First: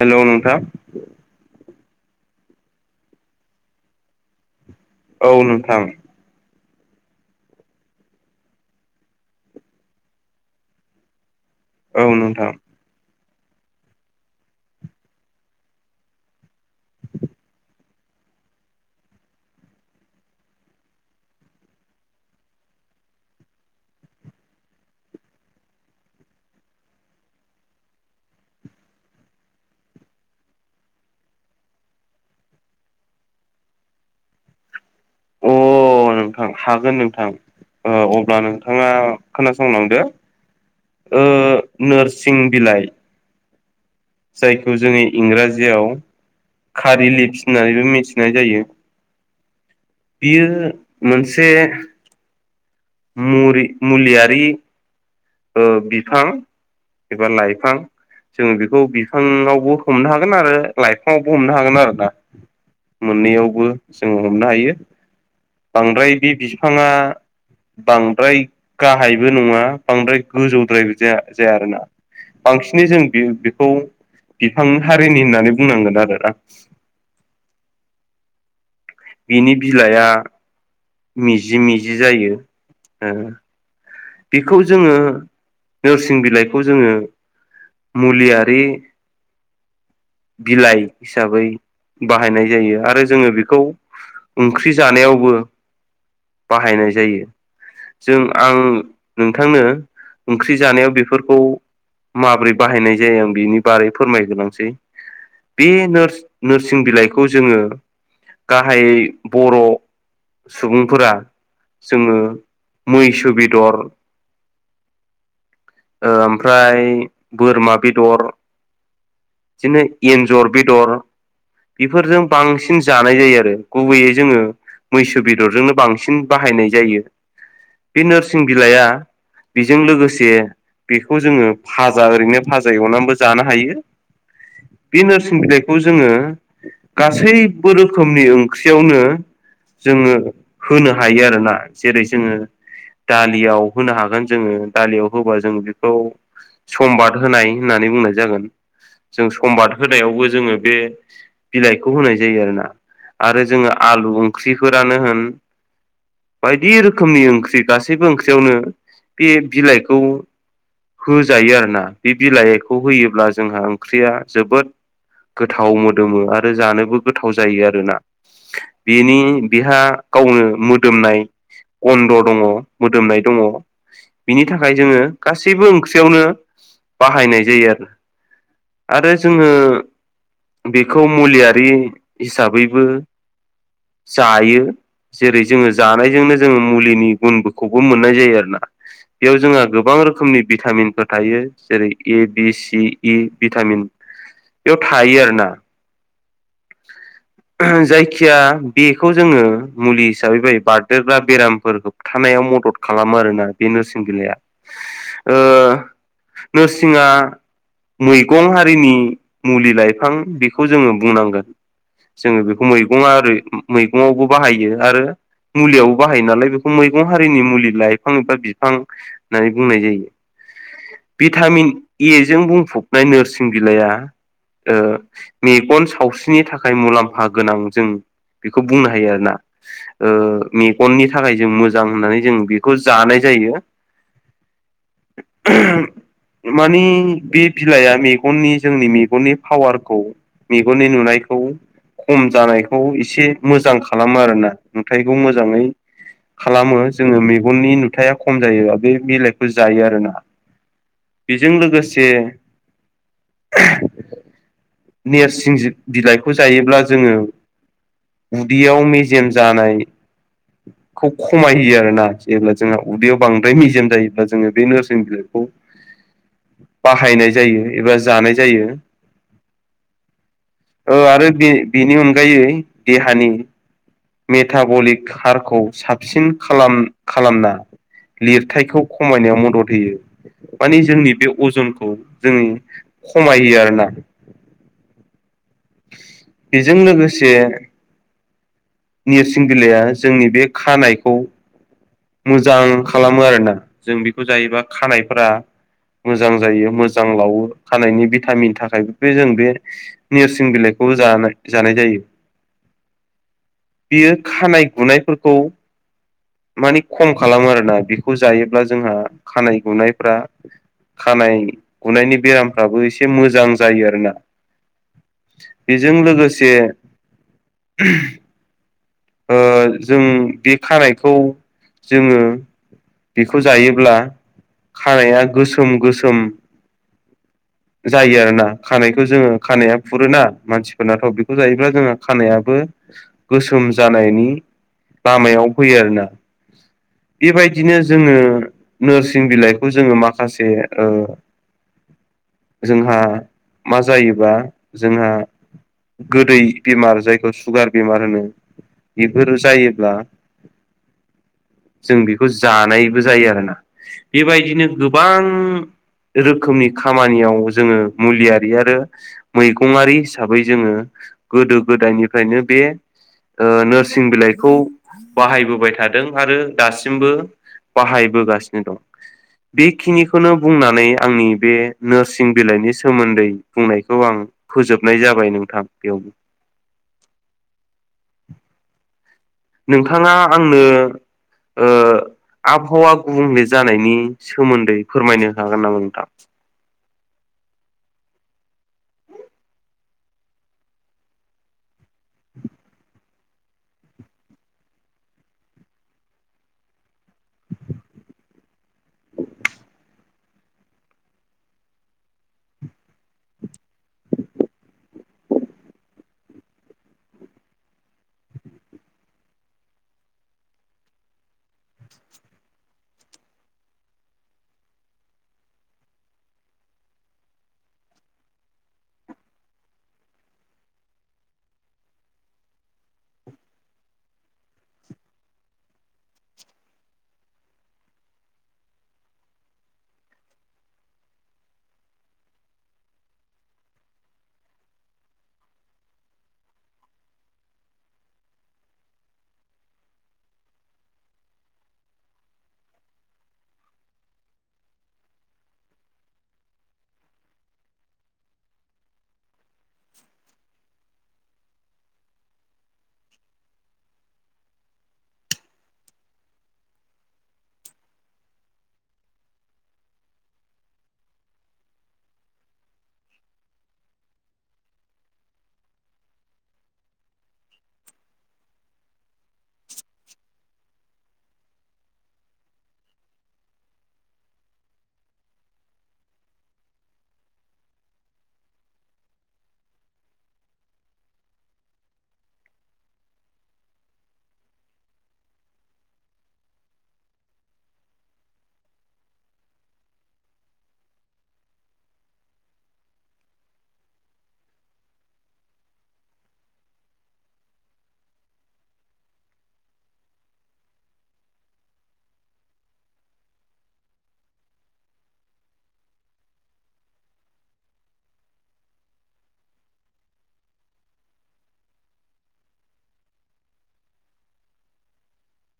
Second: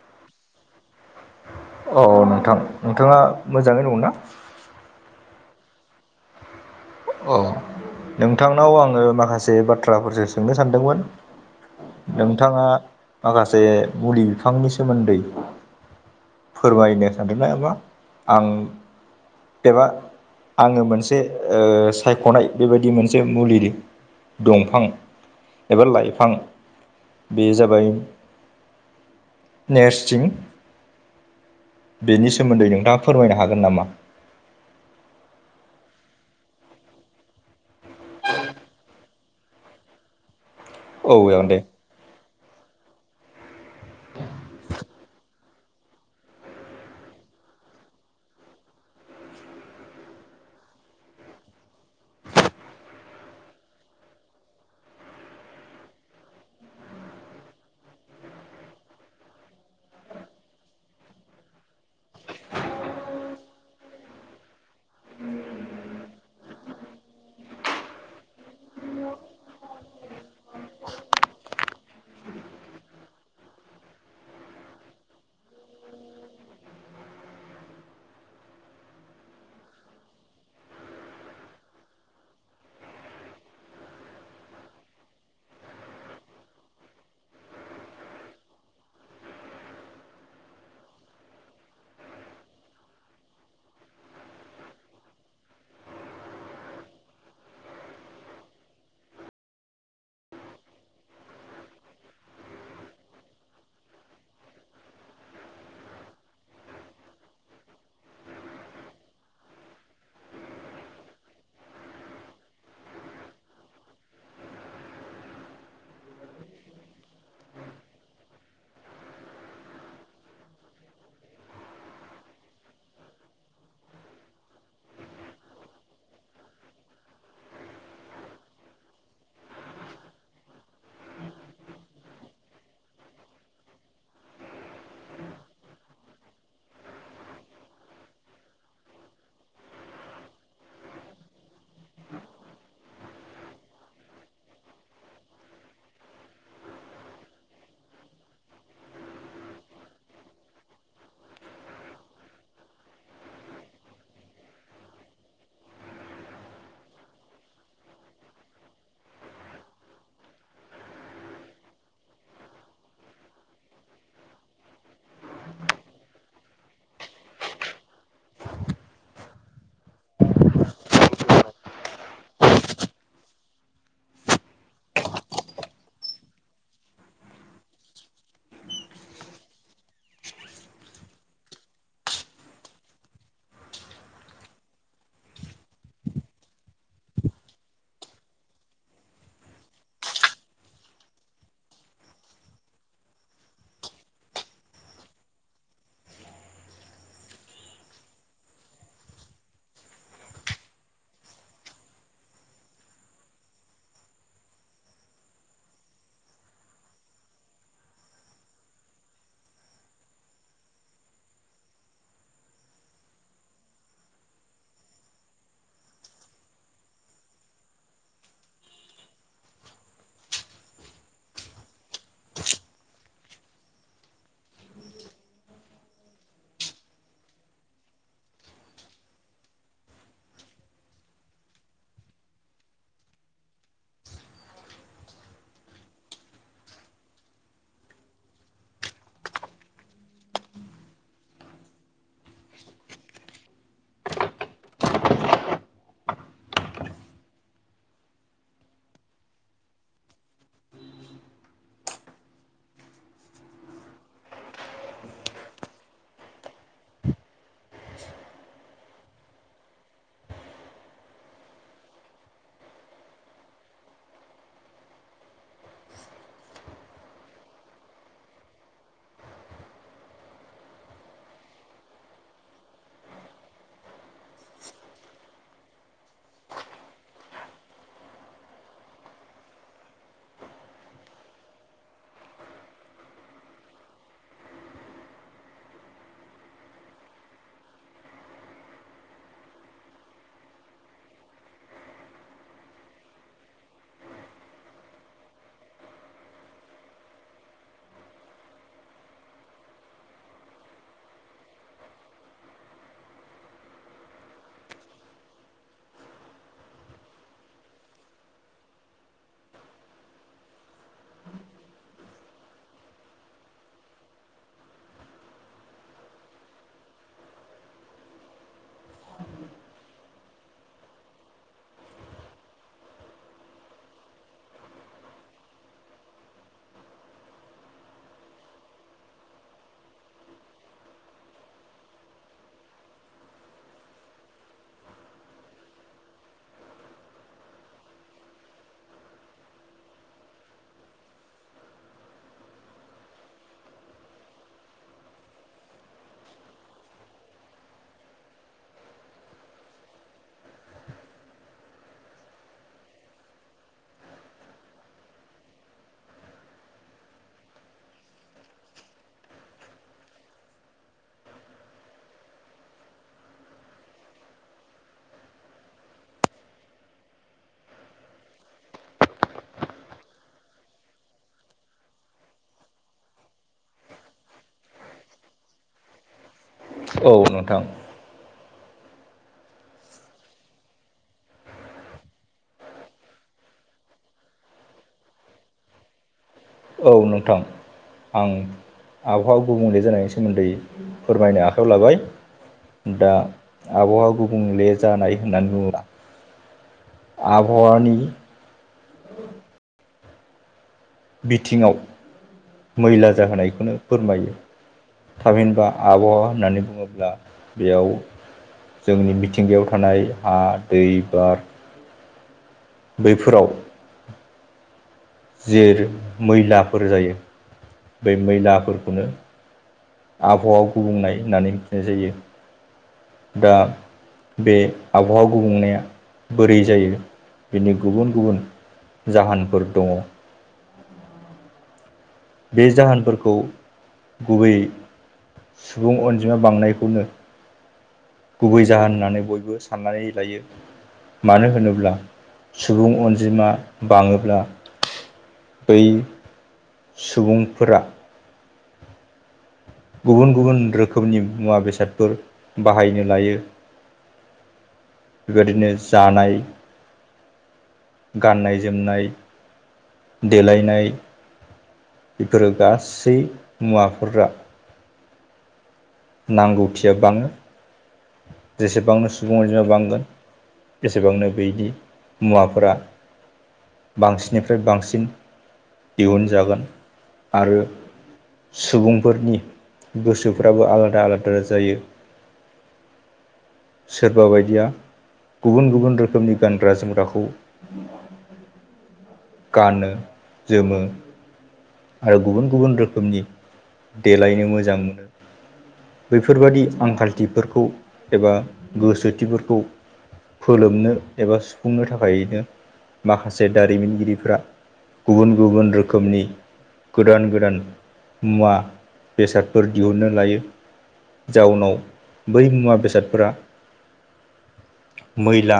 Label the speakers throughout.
Speaker 1: हेल' नोंथां।
Speaker 2: औ नोंथां नोंथाङा मोजाङै दङ ना?
Speaker 1: औ नोंथां।
Speaker 2: औ नोंथांनाव आङो माखासे बाथ्राफोरसो सोंनो सानदोंमोन।
Speaker 1: औ नोंथां
Speaker 2: नोंथाङा माखासे मुलि बिफांनि सोमोन्दै फोरमायनो सानदोंना एबा आं एबा आङो मोनसे ओ सायख'नाय बेबायदि मोनसे मुलि दंफां एबा लाइफां बे जाबाय नेरसिं बेनि सोमोन्दै नोंथाङा फोरमायनो हागोन नामा?
Speaker 1: अ नोंथां हागोन नोंथां अब्ला नोंथाङा खोनासंलांदो।
Speaker 2: औ
Speaker 1: ओ
Speaker 2: जागोन दे।
Speaker 1: नोरसिं बिलाइ जायखौ जोङो इंराजियाव खारि लिप्स होननानैबो मिथिनाय जायो। बियो मोनसे मुरि मुलियारि ओ बिफां एबा लाइफां जोङो बेखौ बिफाङावबो हमनो हागोन आरो लाइफांआवबो हमनो हागोन आरोना मोननैयावबो जोङो हमनो हायो। बांद्राय बे बिफाङा बांद्राय गाहायबो नङा बांद्राय गोजौद्रायबोाया जाया आरो ना बांसिनै जों बे बेखौ बिफां हारिनि होननानै बुंनांगोन आरोोना बिनि बिलाइआ मिजि मिजि जायो बेखौ जोङो नोरसिं बिलाइखौ जोङो मुलियारि बिलाइ हिसाबै बाहायनाय जायो आरो जोङो बेखौ ओंख्रि जानायावबो बाहायनाय जायो जों आं नोंथांनो ओंख्रि जानायाव बेफोरखौ माबोरै बाहायनाय जायो आं बिनि बारै फोरमायग्रोलांसै बे नोरसिं बिलाइखौ जोङो गाहाय बर' सुबुंफोरा जोङो मैसो बेदर ओमफ्राय बोरमा बेदर बिदिनो एन्जर बेदर बेफोरजों बांसिन जानाय जायो आरो गुबैयै जोङो मैसो बेदरजोंनो बांसिन बाहायनाय जायो बे नोरसिं बिलाइआ बेजों लोगोसे बेखौ जोङो फाजा ओरैनो भाजा एवनानैबो जानो हायो बे नोरसिं बिलाइखौ जोङो गासैबो रोखोमनि ओंख्रियावनो जोङो होनो हायो आरोना जेरै जोङो दालियाव होनो हागोन जोङो दालियाव होबा जों बेखौ समबाद होनाय होननानै बुंनाय जागोन जों समबाद होनायावबो जोङो बे बिलाइखौ होनाय जायो आरो ना आरो जोङो आलु ओंख्रिफोरानो होन बायदि रोखोमनि ओंख्रि गासैबो ओंख्रियावनो बे बिलाइखौ होजायो आरोोना बे बिलाइखौ होयोब्ला जोंहा ओंख्रिया जोबोद गोथाव मोदोमो आरो जानोबो गोथाव जायो आरोना बेनि बेहा गावनो मोदोमनाय अन्द दङ मोदोमनाय दङ बिनि थाखाय जोङो गासैबो ओंख्रियावनो बाहायनाय जायो आरो आरो जोङो बेखौ मुलियारि हिसाबैबो जायो जेरै जोङो जानायजोंनो जोङो मुलिनि गुनखौबो मोननाय जायो आरो ना बेयाव जोंहा गोबां रोखोमनि भिटामिनफोर थायो जेरै ए बि सि इ भिटामिन बेयाव थायो आरो ना जायखिया बेखौ जोङो मुलि हिसाबै ब बारदेरग्रा बेरामफोरखौ खानायाव मदद खालामो आरोना बे नोरसिं बिलाया नोरसिंङा मैगं हारिनि मुलि लाइफां बेखौ जोङो बुंनांगोन जोङो बेखौ मैगंा मैगंावबो बाहायो आरो मुलियावबो बाहायो नालाय बेखौ मैगं हारिनि मुलि लाइफां एबा बिफां होननानै बुंनाय जायो भिटामिन ए जों बुंफबनाय नोरसिं बिलाइआ मेगन सावस्रि बि नि थाखाय मुलाम्फा गोनां जों बेखौ बुंनो हायो आरोना मेगननि थाखाय जों मोजां होननानै जों बेखौ जानाय जायो [inaudible] मानिे बे बिलाइआ मेगननि जोंनि मेगननि पावारखौ मेगननि नुनाय खौ खम जानायखौ एसे मोजां खालामो आरोना नुथाइखौ मोजाङै खालामो जोङो मेगननि नुथाया खम जायो बे बिलाइखौ जायो आरोना बेजों लोगोसे नेरसिं बिलाइखौ जायोब्ला जोङो उदैयाव मेज जेम जानाय खौ खमायहयो आरोना जेब्ला जोंहा उदैयाव बांद्राय मेजेम जायोब्ला जोङो बे नोरसिं बिलाइखौ बाहायनाय जायो एबा जानाय जायो ओ आरो बे बेनि अनगायै देहानि मेटाबलिक हारखौ साबसिन खालाम खालामना लिरथायखौ खमायनायाव मदद होयो मानि जोंनि बे अजनखौ जोङो खमायो आरोना बेजों लोगोसे नेरसिं बिलाइया जोंनि बे खानायखौ मोजां खालामो आरोना जों बेखौ जायोैबा खानायफोरा मोजां जायो मोजां लावो खानायनि भिटामिन थाखाय बे जों बे नोरसिं बिलाइखौबो जानाय जानाय जायो बियो खानाय गुनायफोरखौ मानि खम खालामो आरोना बेखौ जायोब्ला जोंहा खानाय गुनायफ्रा खानाय गुनायनि बेरामफ्राबो एसे मोजां जायो आरोना बेजों लोगोसे ओ जों बे खानायखौ जोङो बेखौ जायोब्ला खानाया गोसोम गोसोम जायो आरोना खानायखौ जोङो खानाया फुरोना मानसिफोरनाथ' बेखौ जायोब्ला जोङो खानायाबो गोसोम जानायनि लामायाव फैयो आरोना बेबायदिनो जोङो नोरसिं बिलाइखौ जोङो माखासे ओ जोंहा मा जायोबा जोंहा गोदै बेमार जायखौ सुगार बेमार होनो बेफोर जायोब्ला जों बेखौ जानायबो जायो आरो ना बेबायदिनो गोबां रोखोमनि खामानियाव जोङो मुलियारि आरो मैगंआारि हिसाबै जोङो गोदो गोदायनिफ्रायनो बे ओ नोरसिं बिलाइखौ बाहायबोबाय थादों आरो दासिमबो बाहायबोगासिनो दं बेखिनिखौनो बुंनानै आंनि बे नोरसिं बिलाइनि सोमोन्दै बुंनायखौ आं फोजोबनाय जाबाय नोंथां बेयावबो
Speaker 2: औ नोंथां
Speaker 1: नोंथाङा आंनो ओ आबहावा गुबुंले जानायनि सोमोन्दै फोरमायनो हागोन नामा नोंथां
Speaker 2: औ नोंथां आं आबहावा गुबुंले जानायनि सोमोन्दै फोरमायनो आखायाव लाबाय दा आबहावा गुबुंले जानाय होननानै बुङोब्ला आबहावानि बिथिङाव मैला जाहोनायखौनो फोरमायो थामहिनबा आबहावा होननानै बुङोब्ला बेयाव जोंनि मिथिंगायाव थानाय हा दै बार बैफोराव जेरै मैलाफोर जायो बै मैलाफोरखौनो आबहावा गुबुंनाय होननानै मिथिनाय जायो दा बे आबहावा गुबुंनाया बोरै जायो बिनि गुबुन-गुबुन जाहोनफोर दङ। बे जाहोनफोरखौ गुबुयै सुबुं अनजिमा बांनायखौनो गुबै जाहोन होननानै बयबो साननानै लायो। मानो होनोब्ला सुबुं अनजिमा बाङोब्ला बै सुबुंफोरा गुबुन-गुबुन रोखोमनि मुवा बेसादफोर बाहायनो लायो इदिनो जानाय गाननाय जोमनाय देलायनाय फोरो गासै मुवाफोरा नांगौथिया बाङो। जेसेबांनो सुबुं अनजिमाया बांगोन एसेबांनो बैदि मुवाफोरा बांसिननिफ्राय बांसिन दिहुनजागोन आरो सुबुंफोरनि गोसोफ्राबो आलादा-आलादा जायो। सोरबा बायदिया गुबुन-गुबुन रोखोमनि गानग्रा जोमग्राखौ गानो जोमो आरो गुबुन-गुबुन रोखोमनि देलायनो मोजां मोनो। बेफोरबायदि आंखालथिफोरखौ एबा गोसोथिफोरखौ फोलोमनो एबा सुफुंनो थाखायनो माखासे दारिमिनगिरिफ्रा गुबुन-गुबुन रोखोमनि गोदान-गोदान मुवा बेसादफोर दिहुननो लायो। जाउनाव बै मुवा बेसादफोरा मैला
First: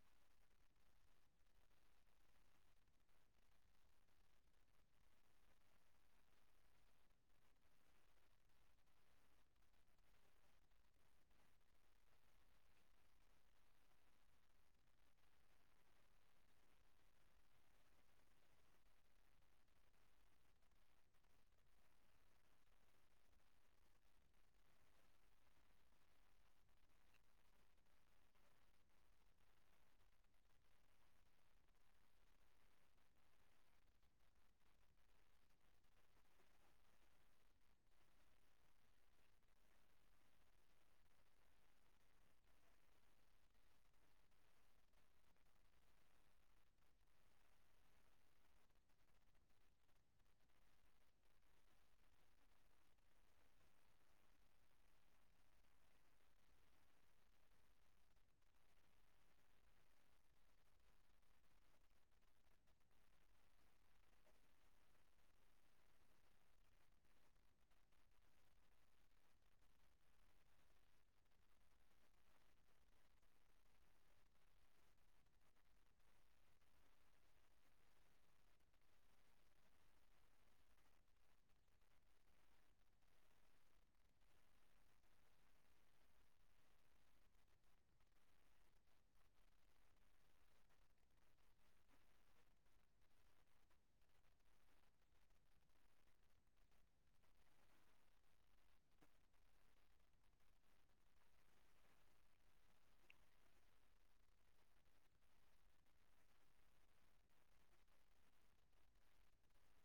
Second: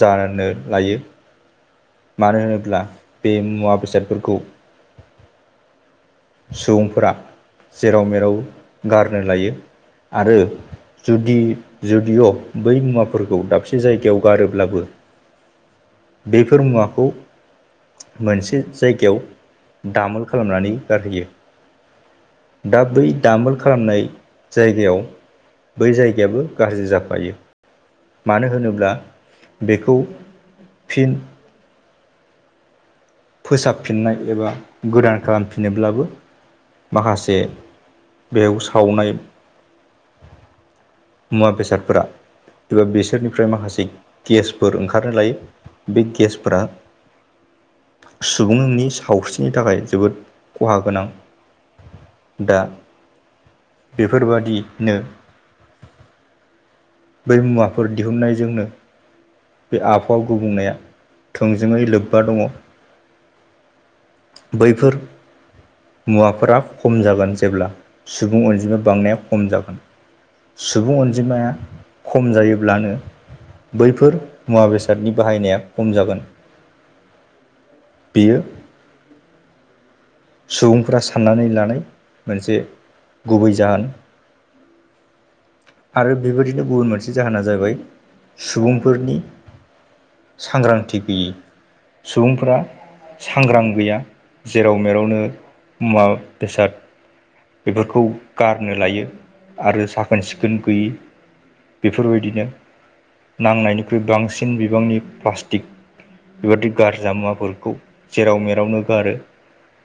Speaker 2: जानो लायो। मानो होनोब्ला बे मुवा बेसादफोरखौ सुबुंफोरा जेराव मेराव गारनो लायो आरो जुदि जुदिअ' बै मुवाफोरखौ दाबसे जायगायाव गारोब्लाबो बेफोर मुवाखौ मोनसे जायगायाव दामोल खालामनानै गारहैयो। दा बै दामोल खालामनाय जायगायाव बै जायगायाबो गाज्रि जाफायो। मानो होनोब्ला बेखौ फिन फोसाबफिननाय एबा गोदान खालामफिनोब्लाबो माखासे बेयाव सावनाय मुवा बेसादफोरा बेसोरनिफ्राय माखासे गेसफोर ओंखारनो लायो बे गेसफोरा सुबुंनि सावस्रिनि थाखाय जोबोद खहा गोनां। दा बेफोरबादिनो बै मुवाफोर दिहुननायजोंनो आबहावा गुबुंनाया थोंजोङै लोब्बा दङ। बैफोर मुवाफोरा खम जागोन जेब्ला सुबुं अनजिमा बांनाया खम जागोन। सुबुं अनजिमाया खम जायोब्लानो बैफोर मुवा बेसादनि बाहायनाया खम जागोन। बेयो सुबुंफोरा साननानै लानाय मोनसे गुबै जाहोन। आरो बेबायदिनो गुबुन मोनसे जाहोना जाहैबाय सुबुंफोरनि सांग्रांथि गैयै सुबुंफोरा सांग्रां गैया जेराव मेरावनो मुवा बेसाद बेफोरखौ गारनो लायो आरो साखोन सिखोन गैयि बेफोरबायदिनो नांनायनिख्रुइ बांसिन बिबांनि प्लास्टिक बेबादि गारजा मुवाफोरखौ जेराव मेरावनो गारो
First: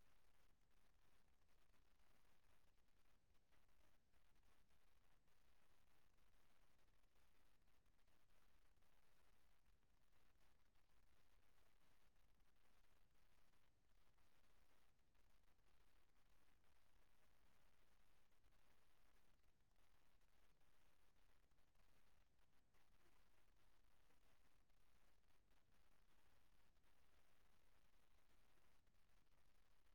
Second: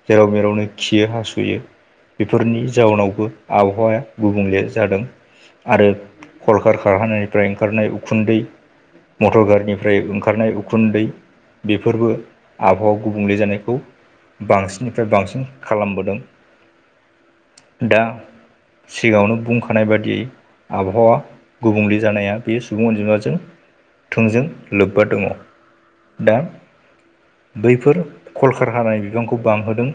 Speaker 2: जेराव मेरावनो खियो हासुयो बेफोरनि जाउनावबो आबहावाया गुबुंले जादों आरो खरखार खारहानायनिफ्राय ओंखारनाय उखुन्दै मटर गारिनिफ्राय ओंखारनाय उखुन्दै बेफोरबो आबहावा गुबुंले जानायखौ बांसिननिफ्राय बांसिन खालामबोदों दा सिगाङावनो बुंखानाय बादियै आबहावा गुबुंले जानाया बे सुबुं अनजिमाजों थोंजों लोब्बा दङ दा बैफोर कलखार हानाय बिबांखौ बांहोदों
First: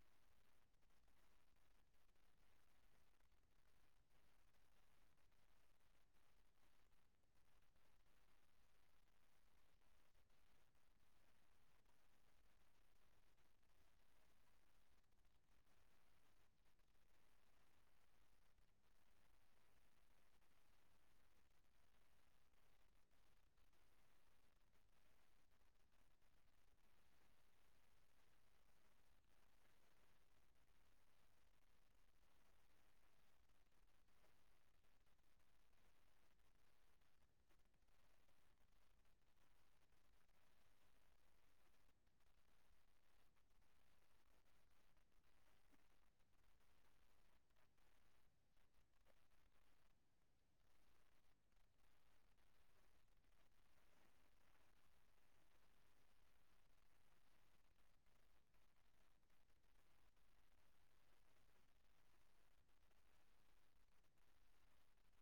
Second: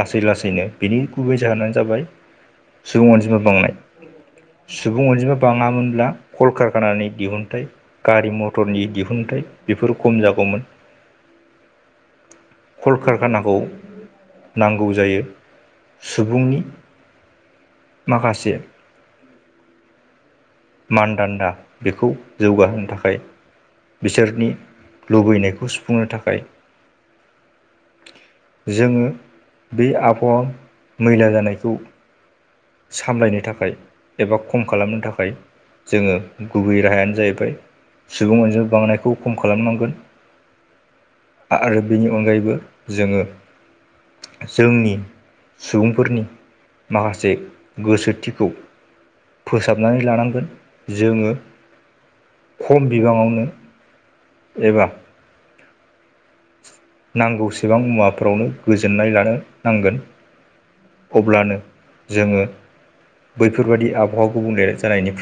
Speaker 2: लासै लासैनो बिनि गुबै जाहोनानो जाबाय सुबुं अनजिमा बांनाय सुबुं अनजिमा बाङामोनब्ला कलकारखानानि दिहुनथाइ गारि मथरनि दिहुनथाइ बेफोरो खम जागौमोन
Speaker 1: [inaudible]
Speaker 2: कल कारखानाखौ नांगौ जायो सुबुंनि माखासे मानदान्दा बेखौ जौगाहोनो थाखाय बिसोरनि लुबैनायखौ सुफुंनो थाखाय जोङो बे आबहावा मैला जानायखौ सामलायनो थाखाय एबा खम खालामनो थाखाय जोङो गुबै राहायानो जाहैबाय सुबुं अनजों बांनायखौ खम खालामनांगोन आरो बेनि अनगायैबो जोङो जोंनि सुबुंफोरनि माखासे गोसोथिखौ फोसाबनानै लानांगोन जोङो खम बिबाङावनो एबा नांगौसेबां मुवाफोरावनो गोजोननाय लानो नांगोन अब्लानो जोङो बैफोरबाददि आबहावा गुबुंले जानायनिफ्राय